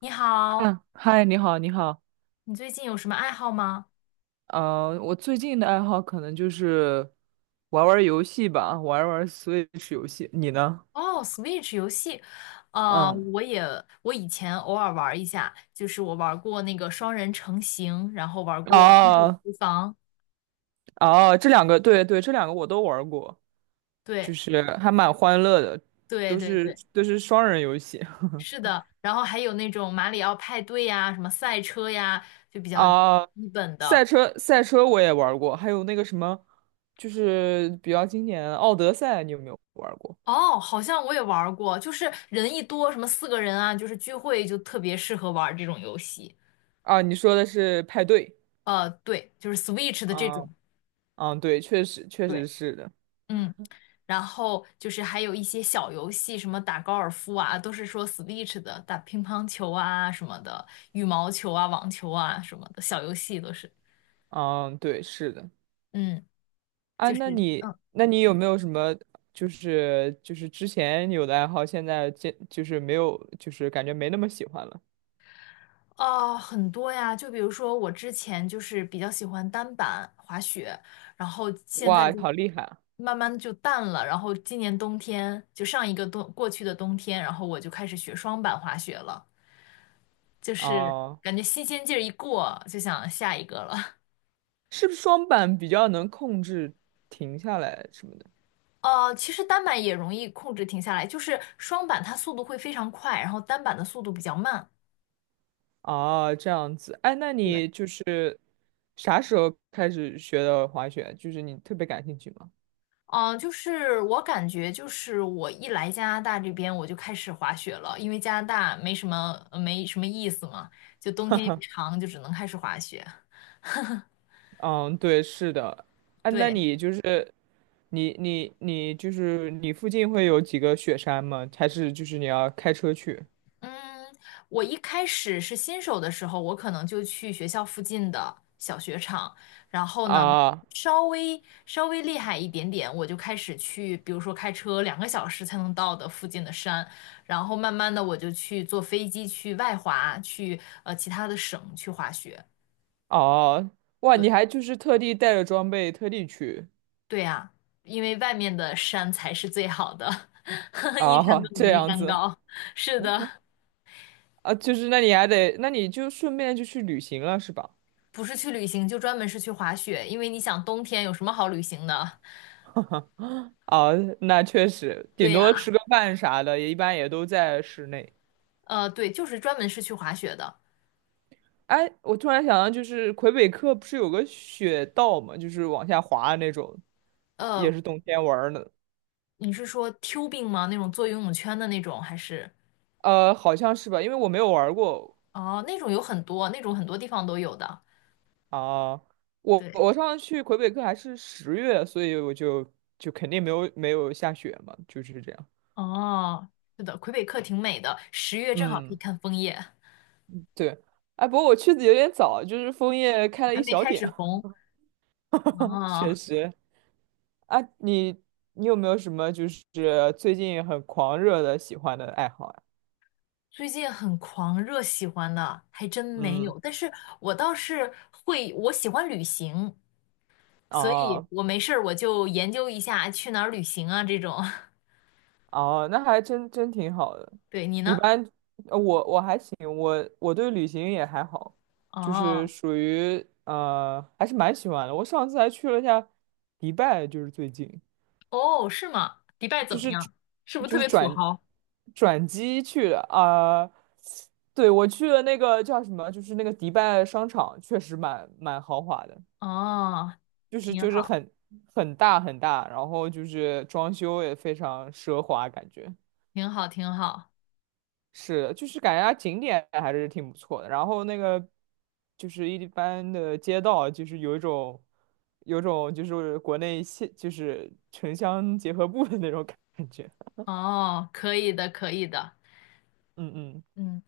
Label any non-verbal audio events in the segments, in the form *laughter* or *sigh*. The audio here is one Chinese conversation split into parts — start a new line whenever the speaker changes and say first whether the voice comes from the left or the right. left: 你好。
right: 嗯，嗨，你好，你好。
left: 你最近有什么爱好吗？
right: 我最近的爱好可能就是玩玩游戏吧，玩玩 Switch 游戏。你呢？
left: 哦，Switch 游戏。呃，
right: 嗯，
left: 我也我以前偶尔玩一下，就是我玩过那个双人成行，然后玩过分手
right: 哦
left: 厨房。
right: 哦，这两个，对对，这两个我都玩过，就
left: 对
right: 是还蛮欢乐的，
left: 对
right: 都
left: 对
right: 是
left: 对，
right: 都是双人游戏。
left: 是
right: *laughs*
left: 的。然后还有那种马里奥派对呀，什么赛车呀，就比较
right: 啊，
left: 基本的。
right: 赛车赛车我也玩过，还有那个什么，就是比较经典的《奥德赛》，你有没有玩过？
left: 哦，好像我也玩过，就是人一多，什么四个人啊，就是聚会就特别适合玩这种游戏。
right: 啊，你说的是派对。
left: 对，就是 Switch 的这
right: 啊，
left: 种。
right: 嗯，对，确实确实
left: 对，
right: 是的。
left: 嗯。然后就是还有一些小游戏，什么打高尔夫啊，都是说 Switch 的，打乒乓球啊什么的，羽毛球啊、网球啊什么的小游戏都是。
right: 嗯，对，是的。
left: 嗯，
right: 啊，
left: 就是嗯
right: 那你有没有什么，就是之前有的爱好，现在这就是没有，就是感觉没那么喜欢了？
left: 哦，很多呀，就比如说我之前就是比较喜欢单板滑雪。然后现在
right: 哇，
left: 就
right: 好厉害啊！
left: 慢慢就淡了，然后今年冬天就上一个冬过去的冬天，然后我就开始学双板滑雪了，就是
right: 哦，
left: 感觉新鲜劲儿一过，就想下一个了。
right: 是不是双板比较能控制停下来什么的？
left: 其实单板也容易控制停下来，就是双板它速度会非常快，然后单板的速度比较慢。
right: 哦，这样子。哎，那
left: 对。
right: 你就是啥时候开始学的滑雪？就是你特别感兴趣吗？
left: 就是我感觉，就是我一来加拿大这边，我就开始滑雪了，因为加拿大没什么意思嘛，就冬天又长，就只能开始滑雪。
right: 嗯，对，是的。哎，那
left: 对。
right: 你就是你附近会有几个雪山吗？还是就是你要开车去？
left: 嗯，我一开始是新手的时候，我可能就去学校附近的小雪场，然后呢，
right: 啊
left: 稍微厉害一点点，我就开始去，比如说开车两个小时才能到的附近的山，然后慢慢的我就去坐飞机去外滑，去其他的省去滑雪。
right: 哦，哇，
left: 对，
right: 你还就是特地带着装备特地去
left: 对呀，因为外面的山才是最好的，*laughs* 一山
right: 啊，
left: 更比
right: 这
left: 一
right: 样
left: 山
right: 子
left: 高。是的。
right: 啊，就是那你就顺便就去旅行了是吧？
left: 不是去旅行，就专门是去滑雪，因为你想冬天有什么好旅行的？
right: 啊，那确实，顶
left: 对
right: 多
left: 呀。
right: 吃个饭啥的，也一般也都在室内。
left: 对，就是专门是去滑雪的。
right: 哎，我突然想到，就是魁北克不是有个雪道吗？就是往下滑的那种，也
left: 呃，
right: 是冬天玩儿的。
left: 你是说 tubing 吗？那种做游泳圈的那种，还是？
right: 好像是吧，因为我没有玩儿过。
left: 哦，那种有很多，那种很多地方都有的。
right: 啊，我
left: 对。
right: 我上次去魁北克还是10月，所以我就肯定没有下雪嘛，就是这样。
left: 哦，是的，魁北克挺美的，十月正好可以
right: 嗯，
left: 看枫叶，
right: 对。哎，不过我去的有点早，就是枫叶开了
left: 还
right: 一
left: 没
right: 小
left: 开
right: 点，
left: 始红。
right: *laughs* 确
left: 哦。
right: 实。啊，你有没有什么就是最近很狂热的喜欢的爱好呀？
left: 最近很狂热喜欢的还真没
right: 嗯，
left: 有，但是我倒是会，我喜欢旅行，所以
right: 啊，
left: 我没事儿我就研究一下去哪儿旅行啊这种。*laughs*
right: 哦，那还真真挺好的。
left: 对，你
right: 一
left: 呢？
right: 般，我还行，我对旅行也还好，就是
left: 哦
right: 属于还是蛮喜欢的。我上次还去了一下迪拜，就是最近，
left: 哦，是吗？迪拜怎
right: 就
left: 么
right: 是
left: 样？是不是
right: 就
left: 特
right: 是
left: 别土豪？
right: 转机去的啊、对，我去了那个叫什么，就是那个迪拜商场，确实蛮豪华的，
left: 哦，
right: 就是
left: 挺
right: 就是
left: 好，
right: 很很大，然后就是装修也非常奢华，感觉。
left: 挺好，挺好。
right: 是，就是感觉它景点还是挺不错的。然后那个就是一般的街道，就是有一种就是国内县就是城乡结合部的那种感觉。
left: 哦，可以的，可以的。
right: 嗯嗯，
left: 嗯，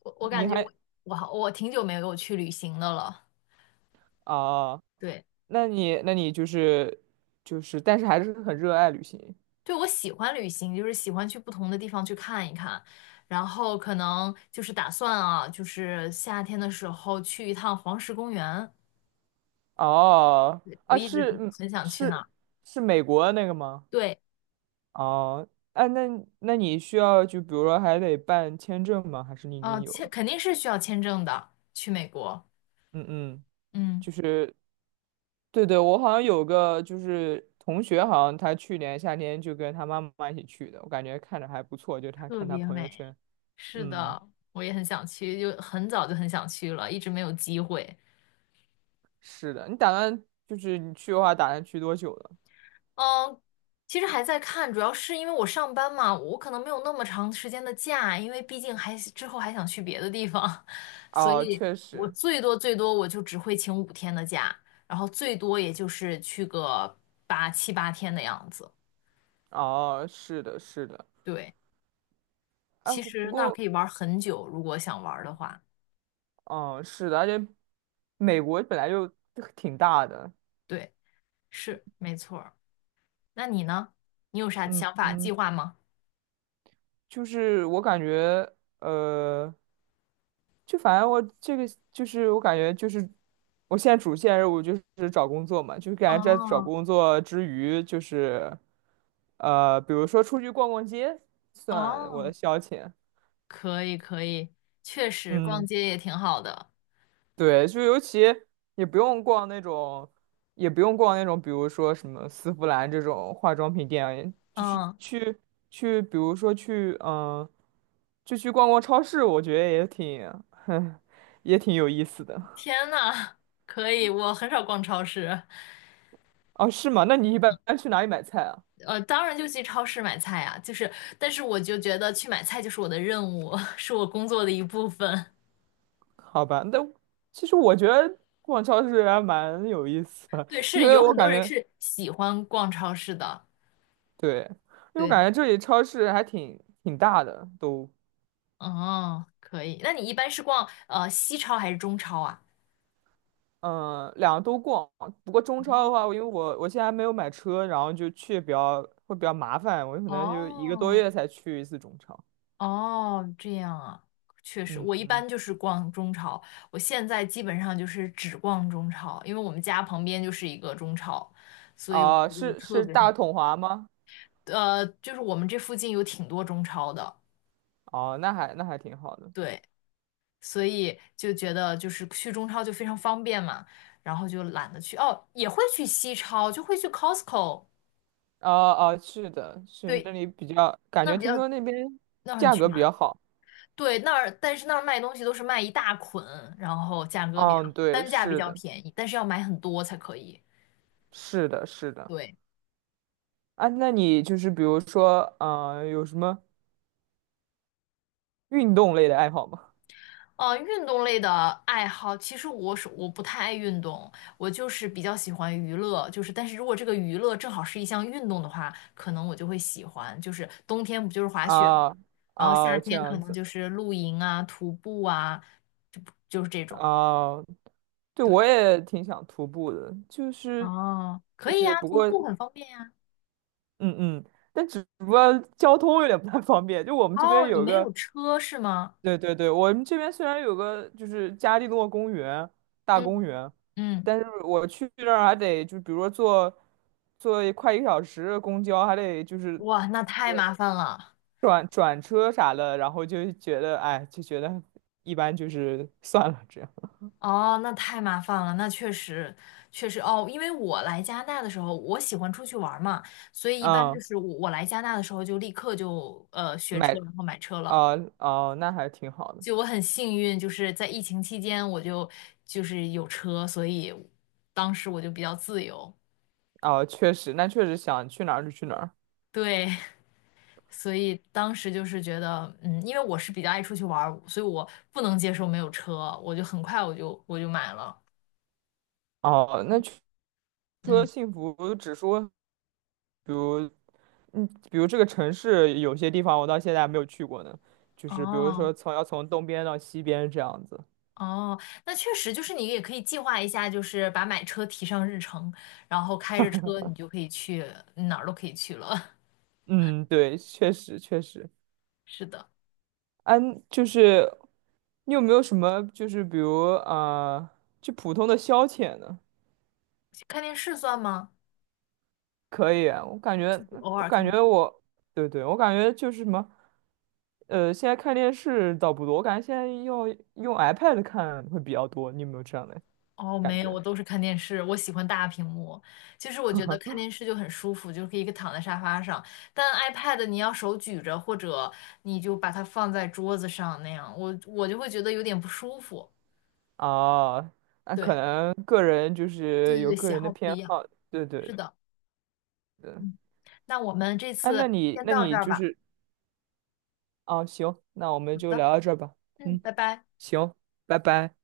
left: 我
right: 你
left: 感觉
right: 还
left: 我挺久没有去旅行的了。
right: 啊？
left: 对。
right: 那你就是但是还是很热爱旅行。
left: 对，我喜欢旅行，就是喜欢去不同的地方去看一看，然后可能就是打算啊，就是夏天的时候去一趟黄石公园。
right: 哦
left: 对，我
right: 啊，
left: 一直
right: 是嗯
left: 很想去
right: 是
left: 那。
right: 是美国那个吗？
left: 对。
right: 哦，哎，那你需要就比如说还得办签证吗？还是你已
left: 啊，
right: 经有了？
left: 肯定是需要签证的，去美国。
right: 嗯嗯。
left: 嗯，
right: 就是。对对，我好像有个就是同学，好像他去年夏天就跟他妈妈一起去的，我感觉看着还不错，就他
left: 特
right: 看他
left: 别
right: 朋友
left: 美，
right: 圈。
left: 是
right: 嗯，
left: 的，我也很想去，就很早就很想去了，一直没有机会。
right: 是的，你打算就是你去的话，打算去多久了？
left: 嗯，其实还在看，主要是因为我上班嘛，我可能没有那么长时间的假，因为毕竟还之后还想去别的地方，*laughs* 所
right: 哦，
left: 以
right: 确
left: 我
right: 实，
left: 最多最多我就只会请五天的假，然后最多也就是去个七八天的样子。
right: 哦，是的，是的，
left: 对，
right: 哎，
left: 其
right: 不
left: 实那儿
right: 过，
left: 可以玩很久，如果想玩的话。
right: 嗯，是的，而且美国本来就挺大的，
left: 对。是，没错儿。那你呢？你有啥
right: 嗯
left: 想法、计
right: 嗯。
left: 划吗？
right: 就是我感觉，呃，就反正我这个就是我感觉就是我现在主线任务就是找工作嘛，就是感觉在找
left: 哦
right: 工作之余，就是比如说出去逛逛街，算我的
left: 哦，
right: 消遣。
left: 可以可以，确实逛
right: 嗯。
left: 街也挺好的。
right: 对，就尤其也不用逛那种，也不用逛那种，比如说什么丝芙兰这种化妆品店，就是
left: 嗯，
right: 去，比如说去，就去逛逛超市，我觉得也挺，*laughs* 哼，也挺有意思的。
left: 天呐，可以，我很少逛超市。
right: 哦，是吗？那你一般去哪里买菜啊？
left: 当然就去超市买菜啊，就是，但是我就觉得去买菜就是我的任务，*laughs* 是我工作的一部分。
right: 好吧，那其实我觉得逛超市还蛮有意思
left: *laughs*
right: 的，
left: 对，
right: *laughs* 因
left: 是
right: 为
left: 有
right: 我
left: 很多
right: 感
left: 人
right: 觉，
left: 是喜欢逛超市的。
right: 对，因为我
left: 对。
right: 感觉这里超市还挺大的，都。
left: 哦，可以。那你一般是逛西超还是中超啊？
right: 嗯，两个都逛。不过中超的话，我因为我现在还没有买车，然后就去会比较麻烦，我可能就一个多
left: 哦，
right: 月才去一次中超。
left: 哦，这样啊。确实，
right: 嗯
left: 我一
right: 嗯，
left: 般就是逛中超，我现在基本上就是只逛中超，因为我们家旁边就是一个中超，所以我
right: 哦、
left: 觉就特
right: 是
left: 别
right: 大
left: 方
right: 统华吗？
left: 便就是我们这附近有挺多中超的。
right: 哦，那还挺好的。
left: 对，所以就觉得就是去中超就非常方便嘛，然后就懒得去，哦，也会去西超，就会去 Costco。
right: 哦哦，是的，是
left: 对，
right: 那里比较，感
left: 那
right: 觉
left: 比
right: 听
left: 较
right: 说那边
left: 那很
right: 价
left: 全。
right: 格比较好。
left: 对，那儿但是那儿卖东西都是卖一大捆，然后价格比较
right: 嗯，对，
left: 单价比
right: 是
left: 较
right: 的，
left: 便宜，但是要买很多才可以。
right: 是的，是的。
left: 对。
right: 啊，那你就是比如说，有什么运动类的爱好吗？
left: 运动类的爱好，其实我不太爱运动，我就是比较喜欢娱乐，就是但是如果这个娱乐正好是一项运动的话，可能我就会喜欢。就是冬天不就是滑雪，
right: 啊
left: 然后夏
right: 啊，这
left: 天可
right: 样
left: 能
right: 子。
left: 就是露营啊、徒步啊，就就是这种。
right: 啊，对，
left: 对，
right: 我也挺想徒步的，就是
left: 哦，可以呀，
right: 不
left: 徒
right: 过
left: 步很方便呀。
right: 嗯嗯，但只不过交通有点不太方便。就我们这边
left: 哦，你
right: 有
left: 没
right: 个，
left: 有车是吗？
right: 对对对，我们这边虽然有个就是加利诺公园大公
left: 嗯。
right: 园，
left: 嗯。
right: 但是我去那儿还得就比如说坐快一个小时的公交，还得就是
left: 哇，那太麻烦了。
right: 转车啥的，然后就觉得哎，就觉得一般，就是算了这样。
left: 哦，那太麻烦了，那确实，确实哦，因为我来加拿大的时候，我喜欢出去玩儿嘛，所以一般就
right: 嗯，
left: 是我来加拿大的时候就立刻就学车，
right: 买
left: 然后买车了。
right: 哦哦，那还挺好的。
left: 就我很幸运，就是在疫情期间我就是有车，所以当时我就比较自由。
right: 哦，确实，那确实想去哪儿就去哪儿。
left: 对。*laughs* 所以当时就是觉得，嗯，因为我是比较爱出去玩儿，所以我不能接受没有车，我就很快我就买了。
right: 哦，那除了
left: 嗯，
right: 幸福指数，比如，嗯，比如这个城市有些地方我到现在还没有去过呢，就是比如
left: 哦，
right: 说要从东边到西边这样子。
left: 哦，那确实就是你也可以计划一下，就是把买车提上日程，然后开着车你就可以去哪儿都可以去了。*laughs*
right: 嗯，对，确实确实。
left: 是的。
right: 嗯，就是你有没有什么就是比如啊，就普通的消遣呢？
left: 看电视算吗？
right: 可以啊，我感觉，
left: 偶
right: 我
left: 尔看
right: 感
left: 看。
right: 觉我，对对，我感觉就是什么，现在看电视倒不多，我感觉现在用 iPad 看会比较多。你有没有这样的
left: 哦，
right: 感
left: 没有，
right: 觉？
left: 我都是看电视，我喜欢大屏幕。其实我觉得看电视就很舒服，就可以躺在沙发上。但 iPad 你要手举着，或者你就把它放在桌子上那样，我就会觉得有点不舒服。
right: 啊，那可
left: 对，
right: 能个人就
left: 对
right: 是
left: 对
right: 有
left: 对，
right: 个
left: 喜
right: 人的
left: 好不
right: 偏
left: 一样。
right: 好，对对
left: 是的。
right: 对。
left: 嗯，那我们这
right: 哎，那
left: 次
right: 你
left: 先
right: 那
left: 到这
right: 你
left: 儿
right: 就
left: 吧。
right: 是，啊，行，那我们
left: 好
right: 就
left: 的。
right: 聊到这儿吧。
left: 嗯，
right: 嗯，
left: 拜拜。
right: 行，拜拜。